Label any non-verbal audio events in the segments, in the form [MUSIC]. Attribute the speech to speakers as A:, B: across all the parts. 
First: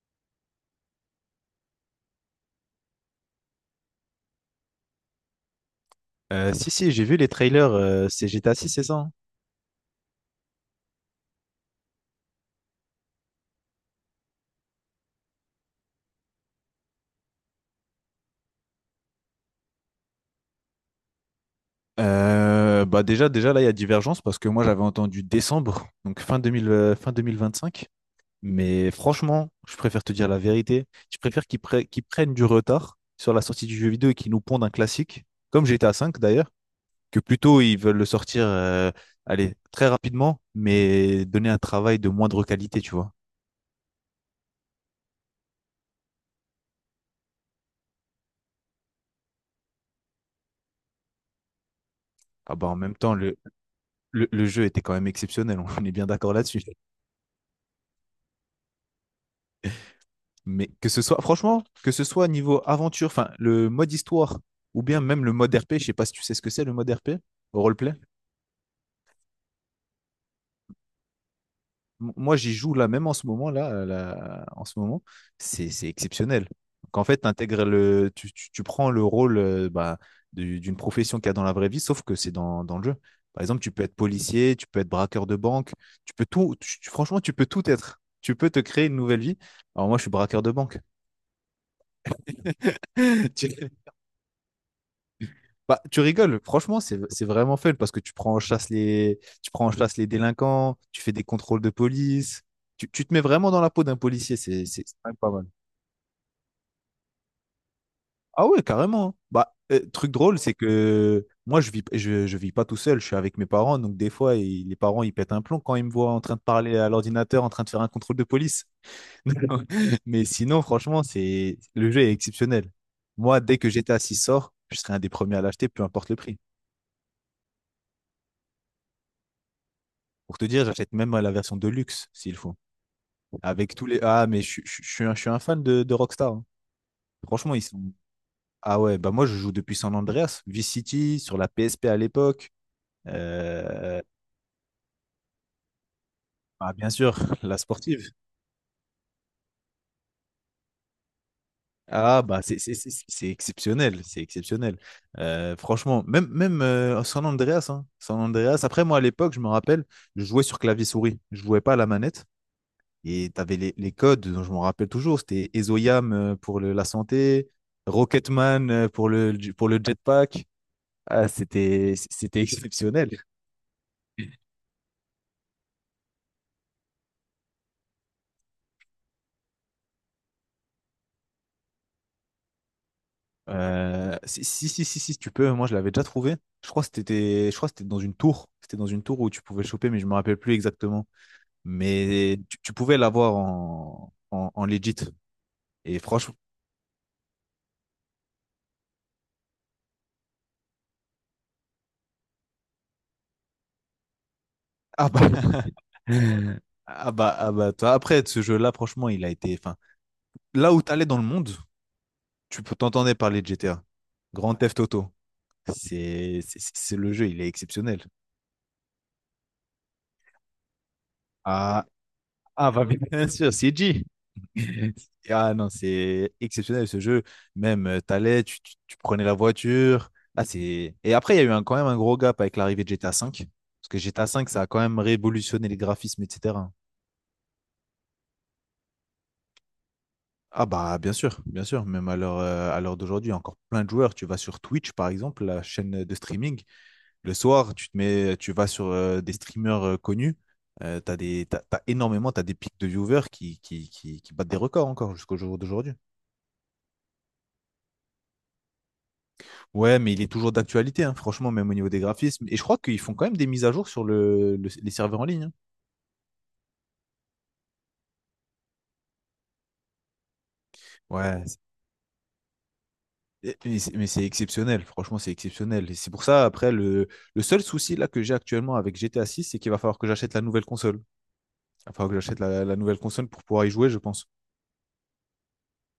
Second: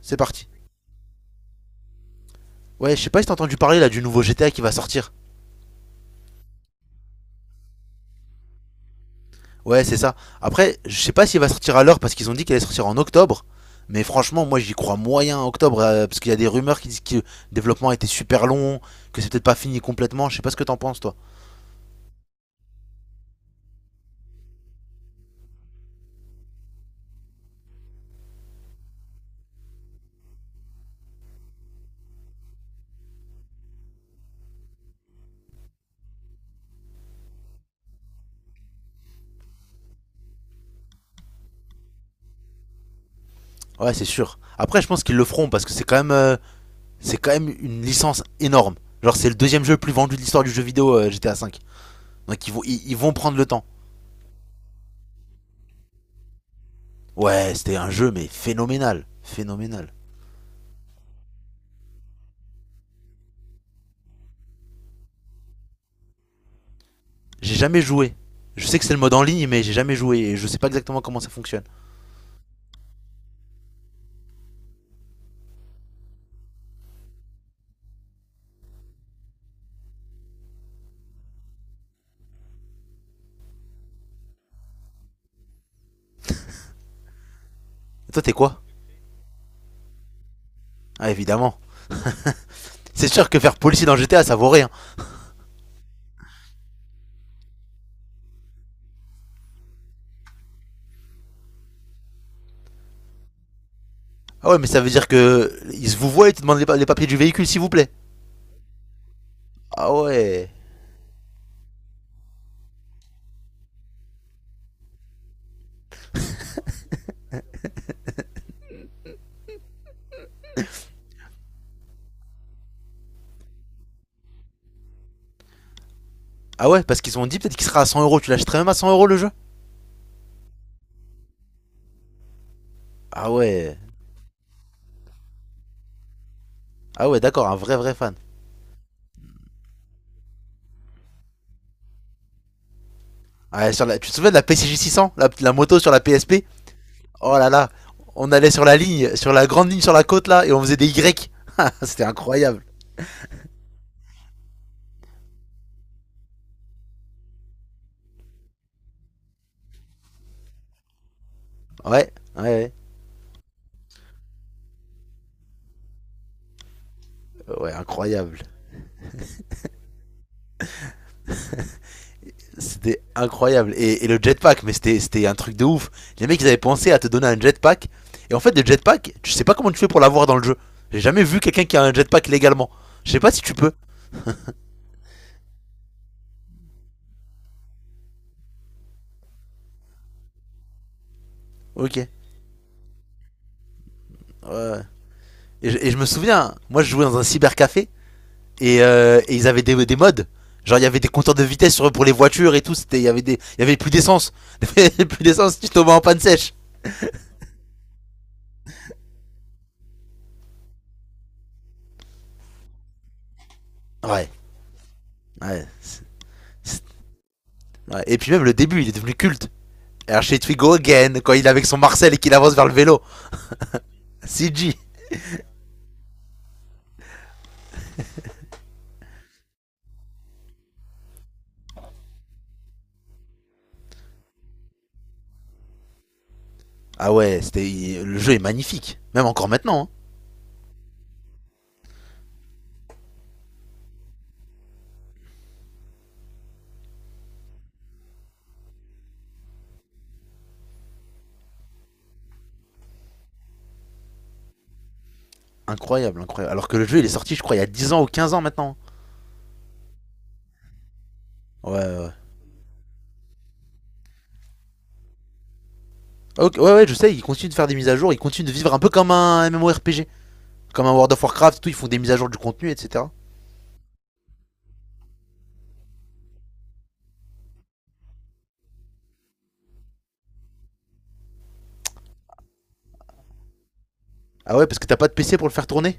A: C'est parti. Ouais, je sais pas si t'as entendu parler là du nouveau GTA qui va sortir.
B: Si, si, j'ai vu les trailers, c'est GTA 6, c'est ça? Hein.
A: Ouais, c'est ça. Après, je sais pas s'il va sortir à l'heure parce qu'ils ont dit qu'il allait sortir en octobre. Mais franchement, moi j'y crois moyen en octobre parce qu'il y a des rumeurs qui disent que le développement a été super long, que c'est peut-être pas fini complètement. Je sais pas ce que t'en penses, toi.
B: Bah déjà là, il y a divergence parce que moi j'avais entendu décembre, [LAUGHS] donc fin 2000, fin 2025. Mais franchement, je préfère te dire la vérité. Je préfère qu'ils prennent du retard sur la sortie du jeu vidéo et qu'ils nous pondent un classique, comme GTA 5 d'ailleurs, que plutôt ils veulent le sortir, allez, très rapidement, mais donner un travail de moindre qualité, tu vois.
A: Ouais, c'est sûr. Après, je pense qu'ils le feront parce que c'est quand même, une licence énorme. Genre, c'est le deuxième jeu le plus vendu de l'histoire du jeu vidéo GTA V. Donc ils
B: Ah
A: vont,
B: bah en
A: ils,
B: même
A: ils vont
B: temps, le,
A: prendre le temps.
B: le, le jeu était quand même exceptionnel, [LAUGHS] on est bien d'accord là-dessus.
A: Ouais, c'était un jeu mais phénoménal, phénoménal.
B: Mais que ce soit, franchement, que ce soit niveau aventure, enfin, le mode histoire, ou bien même le mode RP, je sais pas si tu sais ce que c'est le mode RP,
A: J'ai
B: au
A: jamais
B: roleplay.
A: joué. Je sais que c'est le mode en ligne, mais j'ai jamais joué et je sais pas exactement comment ça fonctionne.
B: Moi, j'y joue là, même en ce moment, en ce moment, c'est exceptionnel. Donc, en fait, t'intègres le, tu- tu prends le rôle bah, d'une profession qu'il y a dans la vraie vie, sauf que c'est dans le jeu. Par exemple, tu peux être policier, tu peux être braqueur de banque, tu peux tout, tu- tu- franchement, tu peux tout être.
A: Et toi, t'es
B: Tu peux te
A: quoi?
B: créer une nouvelle vie. Alors moi, je suis braqueur de banque.
A: Ah, évidemment. C'est sûr
B: [LAUGHS]
A: que faire
B: Tu-
A: policier dans GTA, ça vaut rien.
B: Bah, tu rigoles, franchement, c'est vraiment fun parce que tu prends en chasse les délinquants, tu fais des contrôles de police, tu te mets vraiment dans la peau d'un policier,
A: Ah ouais,
B: c'est
A: mais ça
B: c'est-
A: veut
B: c'est
A: dire
B: quand même pas mal.
A: que ils se vous voient et te demandent les papiers du véhicule, s'il vous plaît.
B: Ah ouais, carrément. Hein. Bah,
A: Ah
B: truc drôle,
A: ouais.
B: c'est que moi, je vis pas tout seul, je suis avec mes parents, donc des fois, les parents, ils pètent un plomb quand ils me voient en train de parler à l'ordinateur, en train de faire un contrôle de police. [LAUGHS] Mais sinon, franchement, le jeu est exceptionnel. Moi, dès que GTA 6 sort, je serai un des premiers à l'acheter, peu importe le prix.
A: Ah ouais, parce qu'ils ont dit peut-être qu'il sera à cent euros. Tu l'achèterais même à 100 € le jeu?
B: Pour te dire, j'achète même la version de luxe, s'il faut.
A: Ah
B: Avec
A: ouais.
B: tous les. Ah, mais je suis un fan de Rockstar. Hein.
A: Ah ouais, d'accord,
B: Franchement,
A: un
B: ils
A: vrai
B: sont.
A: vrai fan.
B: Ah ouais, bah moi, je joue depuis San Andreas, Vice City, sur la PSP à l'époque.
A: Ah, sur la...
B: Euh,
A: Tu te souviens de la PCJ 600 la moto sur la PSP?
B: Bah, bien sûr,
A: Oh là
B: la
A: là.
B: sportive.
A: On allait sur la ligne, sur la grande ligne sur la côte là, et on faisait des Y. [LAUGHS] C'était
B: Ah, bah, c'est
A: incroyable.
B: c'est- c'est- c'est exceptionnel. C'est exceptionnel. Franchement, même, même San Andreas. Hein, San Andreas. Après, moi, à l'époque, je me rappelle, je jouais sur clavier-souris. Je jouais pas à la
A: Ouais,
B: manette.
A: ouais,
B: Et tu avais les codes dont je me rappelle toujours. C'était Ezoyam pour la santé,
A: ouais, ouais, incroyable.
B: Rocketman pour le jetpack. Ah, c'était
A: C'était
B: exceptionnel.
A: incroyable. Et le jetpack, mais c'était un truc de ouf. Les mecs, ils avaient pensé à te donner un jetpack. Et en fait, le jetpack, tu sais pas comment tu fais pour l'avoir dans le jeu. J'ai jamais vu quelqu'un qui a un jetpack légalement. Je sais pas si tu peux.
B: Si, si, si, si, si, si tu peux, moi je l'avais déjà trouvé. Je crois que c'était dans une tour. C'était dans une tour où tu pouvais le choper, mais je me rappelle plus exactement.
A: Ok.
B: Mais tu pouvais l'avoir en
A: Ouais.
B: legit.
A: Et je
B: Et
A: me
B: franchement,
A: souviens, moi je jouais dans un cybercafé et ils avaient des mods. Genre il y avait des compteurs de vitesse pour les voitures et tout. Il y avait plus d'essence. [LAUGHS]
B: ah bah,
A: plus d'essence, si tu tombais
B: [LAUGHS]
A: en panne sèche.
B: toi, après, ce jeu-là, franchement, il a été, enfin, là où t'allais dans le monde, tu peux t'entendre parler de GTA.
A: Ouais.
B: Grand Theft Auto.
A: Ouais.
B: C'est le jeu, il est exceptionnel.
A: Ouais. Et puis même le début, il est devenu culte. Archie we go again, quand il est avec son
B: Ah,
A: Marcel et qu'il avance vers
B: ah
A: le
B: bah
A: vélo.
B: bien sûr, CG.
A: CG.
B: [LAUGHS] Ah non, c'est exceptionnel ce jeu. Même, tu prenais la voiture. Ah, c'est... Et après, il y a eu quand même un gros gap avec l'arrivée de GTA 5. Parce que GTA 5, ça a quand même révolutionné les graphismes, etc.
A: Ah ouais, c'était le jeu est magnifique. Même encore maintenant, hein.
B: Ah bah bien sûr, bien sûr. Même à l'heure d'aujourd'hui, il y a encore plein de joueurs. Tu vas sur Twitch, par exemple, la chaîne de streaming. Le soir, tu vas sur des streamers connus. T'as des, t'as, t'as énormément, t'as des pics de viewers qui battent des records encore jusqu'au jour d'aujourd'hui.
A: Incroyable, incroyable. Alors que le jeu il est sorti, je crois, il y a 10 ans ou 15 ans maintenant.
B: Ouais, mais il est toujours d'actualité, hein, franchement, même
A: Ouais,
B: au niveau
A: ouais.
B: des
A: Ouais.
B: graphismes. Et je crois qu'ils font quand même des mises à jour sur les serveurs en ligne. Hein.
A: Ok, ouais, ouais, je sais, ils continuent de faire des mises à jour, ils continuent de vivre un peu comme un MMORPG. Comme un World of
B: Ouais, c'est-
A: Warcraft, tout, ils font des mises à jour du contenu, etc.
B: et- mais c'est mais c'est exceptionnel, franchement, c'est exceptionnel. Et c'est pour ça, après, le seul souci là que j'ai actuellement avec GTA 6, c'est qu'il va falloir que j'achète la nouvelle console. Il va falloir que j'achète la nouvelle console pour pouvoir y jouer, je pense.
A: Ah ouais, parce que t'as pas de PC pour le faire tourner?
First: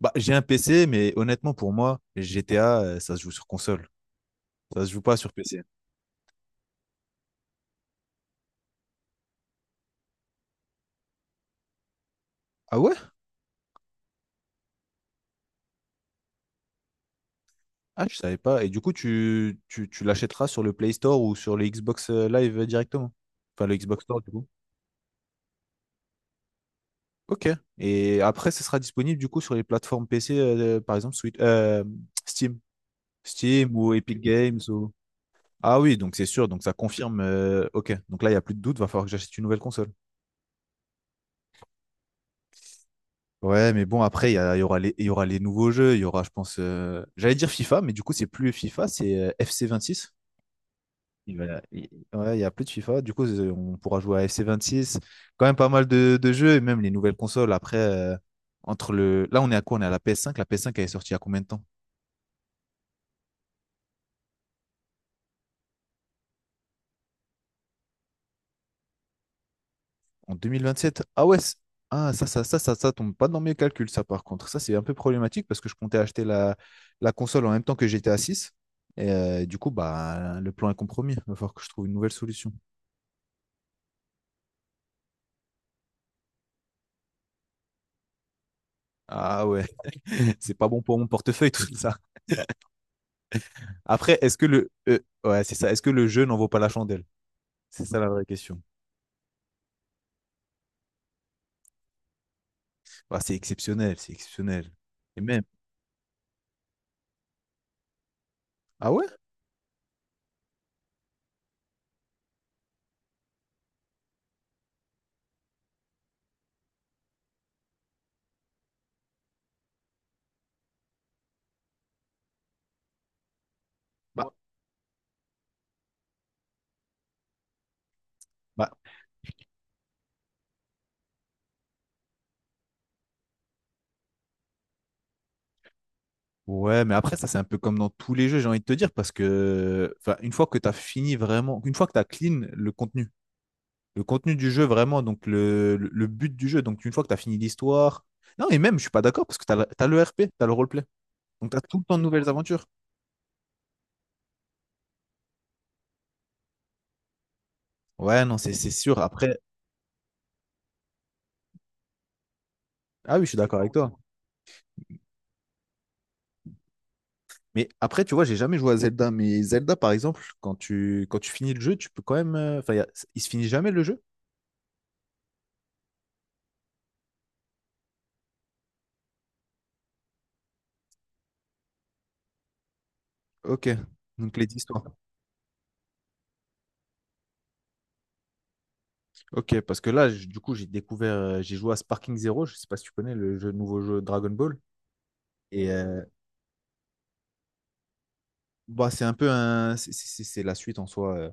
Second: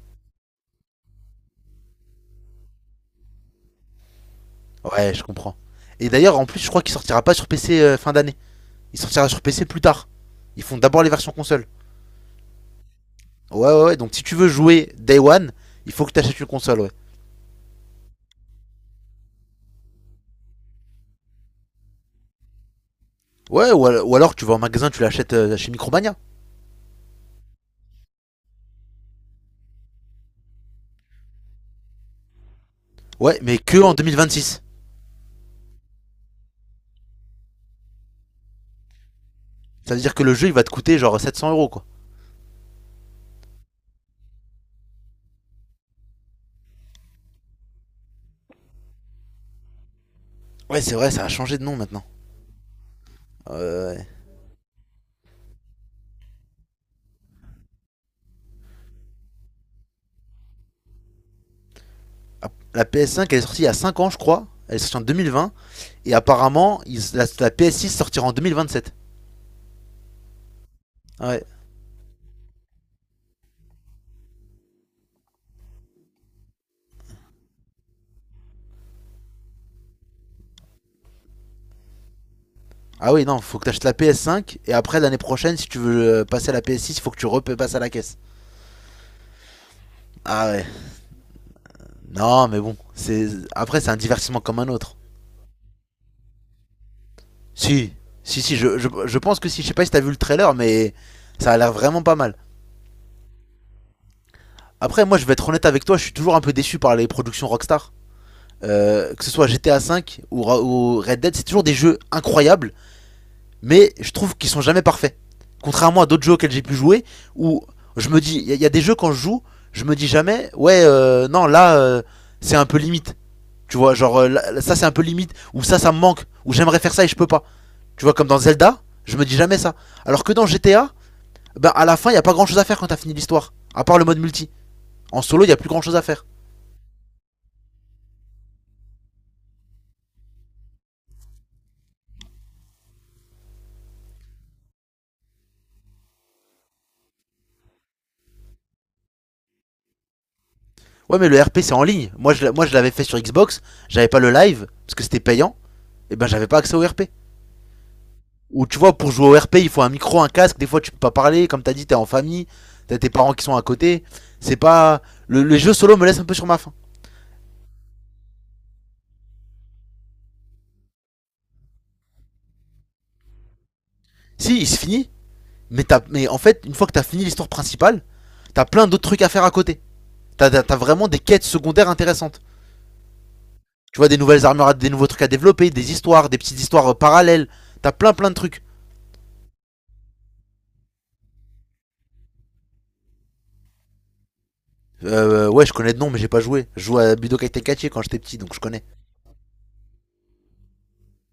B: Bah, j'ai un PC, mais honnêtement, pour moi, GTA, ça se joue sur console. Ça se joue
A: Ouais,
B: pas
A: je
B: sur
A: comprends.
B: PC.
A: Et d'ailleurs, en plus, je crois qu'il sortira pas sur PC fin d'année. Il sortira sur PC plus tard. Ils font d'abord les versions console.
B: Ah ouais?
A: Ouais, ouais, ouais. Donc si tu veux jouer Day One, il faut que tu achètes une console, ouais.
B: Ah, je savais pas. Et du coup, tu l'achèteras sur le Play Store ou sur le Xbox Live directement. Enfin,
A: Ouais,
B: le
A: ou,
B: Xbox Store, du
A: alors tu
B: coup.
A: vas en magasin, tu l'achètes chez Micromania.
B: Ok. Et après, ce sera disponible, du coup, sur les plateformes PC, par exemple, Steam.
A: Ouais, mais
B: Steam
A: que
B: ou
A: en
B: Epic Games
A: 2026.
B: ou... Ah oui, donc c'est sûr. Donc ça confirme. Ok. Donc là, il n'y a plus de doute. Va falloir que j'achète une nouvelle console.
A: Ça veut dire que le jeu, il va te coûter genre 700 euros, quoi.
B: Ouais, mais bon, après, il y aura les nouveaux jeux. Il y aura, je pense, j'allais dire FIFA, mais du coup, c'est plus FIFA, c'est FC26.
A: Ouais, c'est vrai, ça a
B: Il
A: changé
B: va-
A: de nom
B: il-
A: maintenant.
B: ouais, il y a plus de FIFA. Du coup, on
A: Euh,
B: pourra jouer à FC26. Quand même pas mal de jeux, et même les nouvelles consoles. Après, entre le. Là, on est à quoi? On est à la PS5. La PS5, elle est sortie il y a combien de temps?
A: la PS5, elle est sortie il y a 5 ans, je crois. Elle est sortie en 2020. Et apparemment, la PS6 sortira en 2027.
B: En 2027? Ah ouais,
A: Ouais.
B: ah, ça tombe pas dans mes calculs, ça, par contre. Ça, c'est un peu problématique parce que je comptais acheter la console en même temps que j'étais à 6. Et du coup, bah, le plan est compromis. Il va falloir que je trouve une nouvelle solution.
A: Ah oui, non, faut que tu achètes la PS5. Et après, l'année prochaine, si tu veux passer à la PS6, il faut que tu repasses à la caisse.
B: Ah ouais, [LAUGHS]
A: Ah
B: c'est
A: ouais.
B: pas bon pour mon portefeuille tout ça.
A: Non, mais bon. C'est Après, c'est un
B: Après, est-ce
A: divertissement
B: que
A: comme un
B: le
A: autre.
B: ouais, c'est ça, est-ce que le jeu n'en vaut pas la chandelle? C'est
A: Si,
B: ça la vraie
A: si, si,
B: question.
A: je pense que si, je sais pas si t'as vu le trailer, mais ça a l'air vraiment pas mal.
B: Bah, c'est exceptionnel, c'est exceptionnel.
A: Après, moi,
B: Et
A: je vais
B: même.
A: être honnête avec toi, je suis toujours un peu déçu par les productions Rockstar.
B: Ah ouais?
A: Que ce soit GTA 5 ou Red Dead, c'est toujours des jeux incroyables, mais je trouve qu'ils sont jamais parfaits. Contrairement à d'autres jeux auxquels j'ai pu jouer, où je me dis, y a des jeux quand je joue, je me dis jamais, ouais, non, là, c'est un peu limite. Tu vois, genre,
B: Bah.
A: ça c'est un peu limite, ou ça me manque, ou j'aimerais faire ça et je peux pas. Tu vois, comme dans
B: Ouais. Bah
A: Zelda, je me dis jamais ça. Alors que dans GTA, ben, à la fin, il y a pas grand chose à faire quand t'as fini l'histoire, à part le mode multi. En solo, il y a plus grand chose à faire.
B: ouais, mais après ça c'est un peu comme dans tous les jeux, j'ai envie de te dire parce que enfin une fois que tu as clean le contenu du jeu vraiment donc le but du jeu, donc une fois que tu as fini l'histoire. Non, et même je suis pas d'accord parce que t'as le RP, tu as le roleplay.
A: Ouais, mais le
B: Donc tu as
A: RP c'est
B: tout
A: en
B: le temps de
A: ligne.
B: nouvelles
A: Moi, je,
B: aventures.
A: moi, je l'avais fait sur Xbox, j'avais pas le live, parce que c'était payant, et ben j'avais pas accès au RP.
B: Ouais, non, c'est
A: Ou
B: c'est
A: tu vois,
B: sûr.
A: pour jouer
B: Après,
A: au RP, il faut un micro, un casque. Des fois, tu peux pas parler. Comme t'as dit, t'es en famille, t'as tes
B: ah oui, je
A: parents
B: suis
A: qui sont
B: d'accord
A: à
B: avec toi.
A: côté. C'est pas. Le jeu solo me laisse un peu sur ma faim.
B: Mais après, tu vois, j'ai jamais joué à Zelda. Mais Zelda, par exemple, quand tu finis le jeu, tu peux quand même. Enfin, il se finit jamais le jeu?
A: Si, il se finit, mais, en fait, une fois que t'as fini l'histoire principale, t'as plein d'autres trucs à faire à côté. T'as vraiment des quêtes secondaires intéressantes.
B: Ok.
A: Tu vois, des
B: Donc
A: nouvelles
B: les
A: armures,
B: histoires.
A: des nouveaux trucs à développer, des histoires, des petites histoires parallèles. T'as plein plein de trucs.
B: Ok, parce que là, du coup, j'ai joué à Sparking Zero. Je sais pas si tu connais le jeu, nouveau jeu Dragon Ball.
A: Ouais,
B: Et
A: je connais de nom, mais j'ai pas joué. Je jouais à Budokai Tenkaichi quand j'étais petit, donc je connais.
B: bah, c'est un peu un, c'est la suite en soi.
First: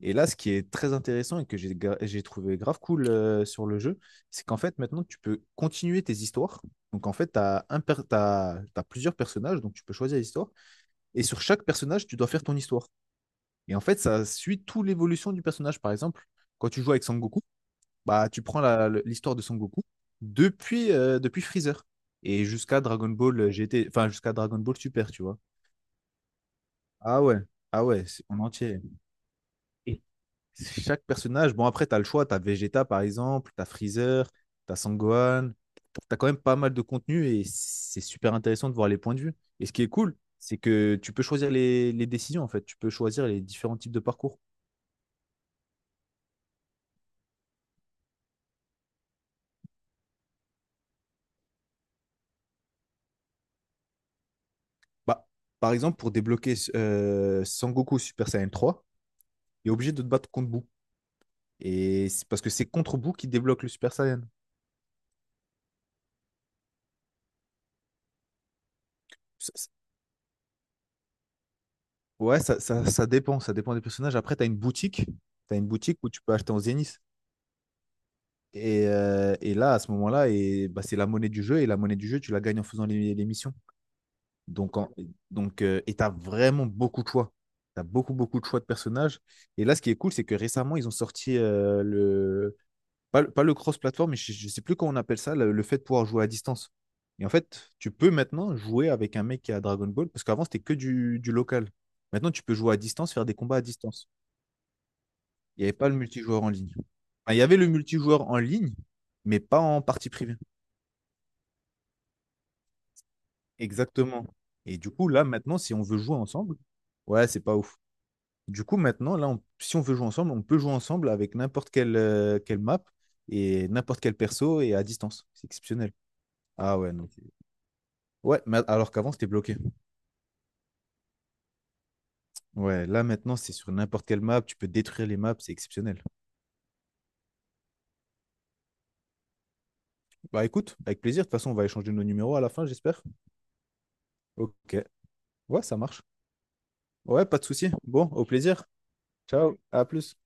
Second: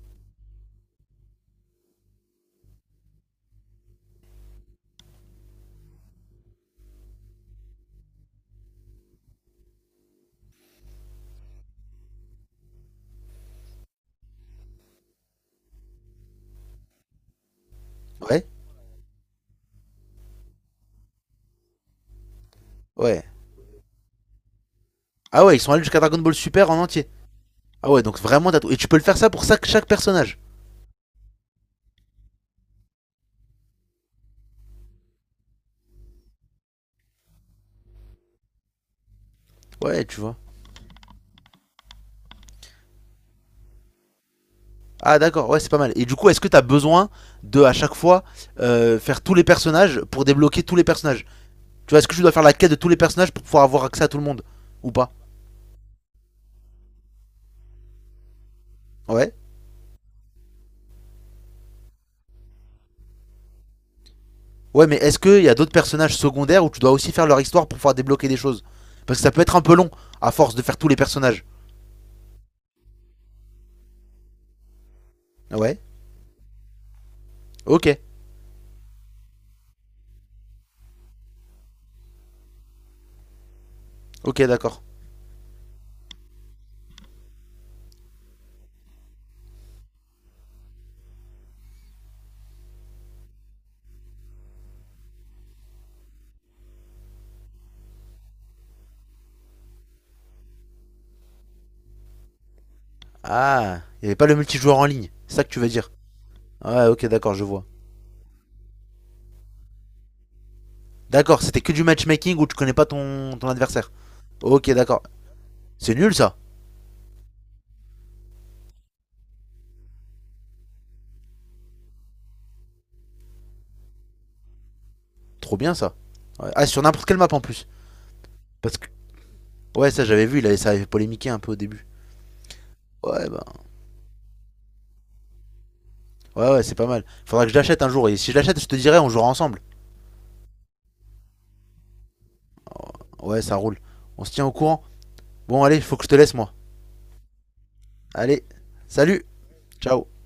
B: Et là, ce qui est très intéressant et que j'ai trouvé grave cool sur le jeu, c'est qu'en fait, maintenant, tu peux continuer tes histoires. Donc en fait, tu as, un per- t'as- t'as plusieurs personnages, donc tu peux choisir l'histoire. Et sur chaque personnage, tu dois faire ton histoire. Et en fait, ça suit toute l'évolution du personnage. Par exemple, quand tu joues avec Sangoku, bah, tu
A: Ouais.
B: prends l'histoire de Sangoku depuis Freezer et jusqu'à Dragon
A: Ouais.
B: Ball GT, enfin jusqu'à Dragon Ball Super, tu vois.
A: Ah ouais, ils sont allés jusqu'à Dragon Ball Super en entier.
B: Ah ouais, ah
A: Ah ouais,
B: ouais,
A: donc
B: c'est en
A: vraiment t'as tout. Et
B: entier.
A: tu peux le faire ça pour chaque
B: Et
A: personnage.
B: chaque personnage, bon après, t'as le choix, t'as Vegeta par exemple, t'as Freezer, t'as as Sangohan, tu quand même pas mal de contenu et c'est super intéressant de voir les points de vue. Et ce qui est
A: Ouais,
B: cool,
A: tu vois.
B: c'est que tu peux choisir les décisions en fait, tu peux choisir les différents types de parcours.
A: Ah d'accord, ouais, c'est pas mal. Et du coup, est-ce que t'as besoin de, à chaque fois, faire tous les personnages pour débloquer tous les personnages? Tu vois, est-ce que tu dois faire la quête de tous les personnages pour pouvoir avoir accès à tout le monde? Ou pas?
B: Bah, par exemple, pour débloquer Sangoku Super Saiyan 3,
A: Ouais.
B: il est obligé de te battre contre Boo. Et c'est parce que c'est contre Boo qui débloque le Super Saiyan.
A: Ouais, mais est-ce qu'il y a d'autres personnages secondaires où tu dois aussi faire leur histoire pour pouvoir débloquer des choses? Parce que ça peut
B: Ça-
A: être un
B: ça-
A: peu long, à force de faire tous les personnages.
B: ouais, ça dépend des personnages. Après, tu as une boutique, tu une
A: Ouais.
B: boutique où tu peux acheter en Zenith.
A: Ok.
B: Et, là, à ce moment-là, et, bah, c'est la monnaie du jeu. Et la monnaie du jeu, tu la gagnes en faisant les missions.
A: Ok,
B: Donc,
A: d'accord.
B: donc, et tu as vraiment beaucoup de choix. Tu as beaucoup, beaucoup de choix de personnages. Et là, ce qui est cool, c'est que récemment, ils ont sorti pas le cross-platform, mais je ne sais plus comment on appelle ça, le fait de pouvoir jouer à distance. Et en fait, tu peux maintenant jouer avec un mec qui a Dragon Ball, parce qu'avant, c'était que du local. Maintenant, tu peux jouer à distance, faire des combats à
A: Ah, il n'y
B: distance.
A: avait pas le multijoueur en ligne. C'est ça que tu
B: Il n'y
A: veux
B: avait pas
A: dire?
B: le multijoueur en ligne.
A: Ouais, ok, d'accord,
B: Enfin, il y
A: je
B: avait
A: vois.
B: le multijoueur en ligne, mais pas en partie privée.
A: D'accord, c'était que du matchmaking où tu connais pas ton adversaire.
B: Exactement.
A: Ok,
B: Et du
A: d'accord.
B: coup, là, maintenant, si on
A: C'est
B: veut
A: nul
B: jouer
A: ça.
B: ensemble, ouais, c'est pas ouf. Du coup, maintenant, là, si on veut jouer ensemble, on peut jouer ensemble avec quelle map et n'importe quel perso et à distance. C'est
A: Trop bien
B: exceptionnel.
A: ça. Ouais. Ah,
B: Ah
A: sur
B: ouais,
A: n'importe
B: non.
A: quelle map en plus.
B: Ouais, mais
A: Parce que.
B: alors qu'avant, c'était bloqué.
A: Ouais, ça j'avais vu, ça avait polémiqué un peu au début.
B: Ouais, là,
A: Ouais,
B: maintenant,
A: bah.
B: c'est sur n'importe quelle map. Tu peux détruire les maps, c'est exceptionnel.
A: Ouais, ouais, c'est pas mal. Faudra que je l'achète un jour. Et si je l'achète, je te dirai, on jouera ensemble.
B: Bah écoute, avec plaisir. De toute façon, on va échanger nos numéros à la fin, j'espère.
A: Ouais, ça roule. On se tient au
B: Ok.
A: courant.
B: Ouais,
A: Bon,
B: ça
A: allez, faut
B: marche.
A: que je te laisse moi.
B: Ouais, pas de souci. Bon, au
A: Allez,
B: plaisir.
A: salut,
B: Ciao, à
A: ciao.
B: plus.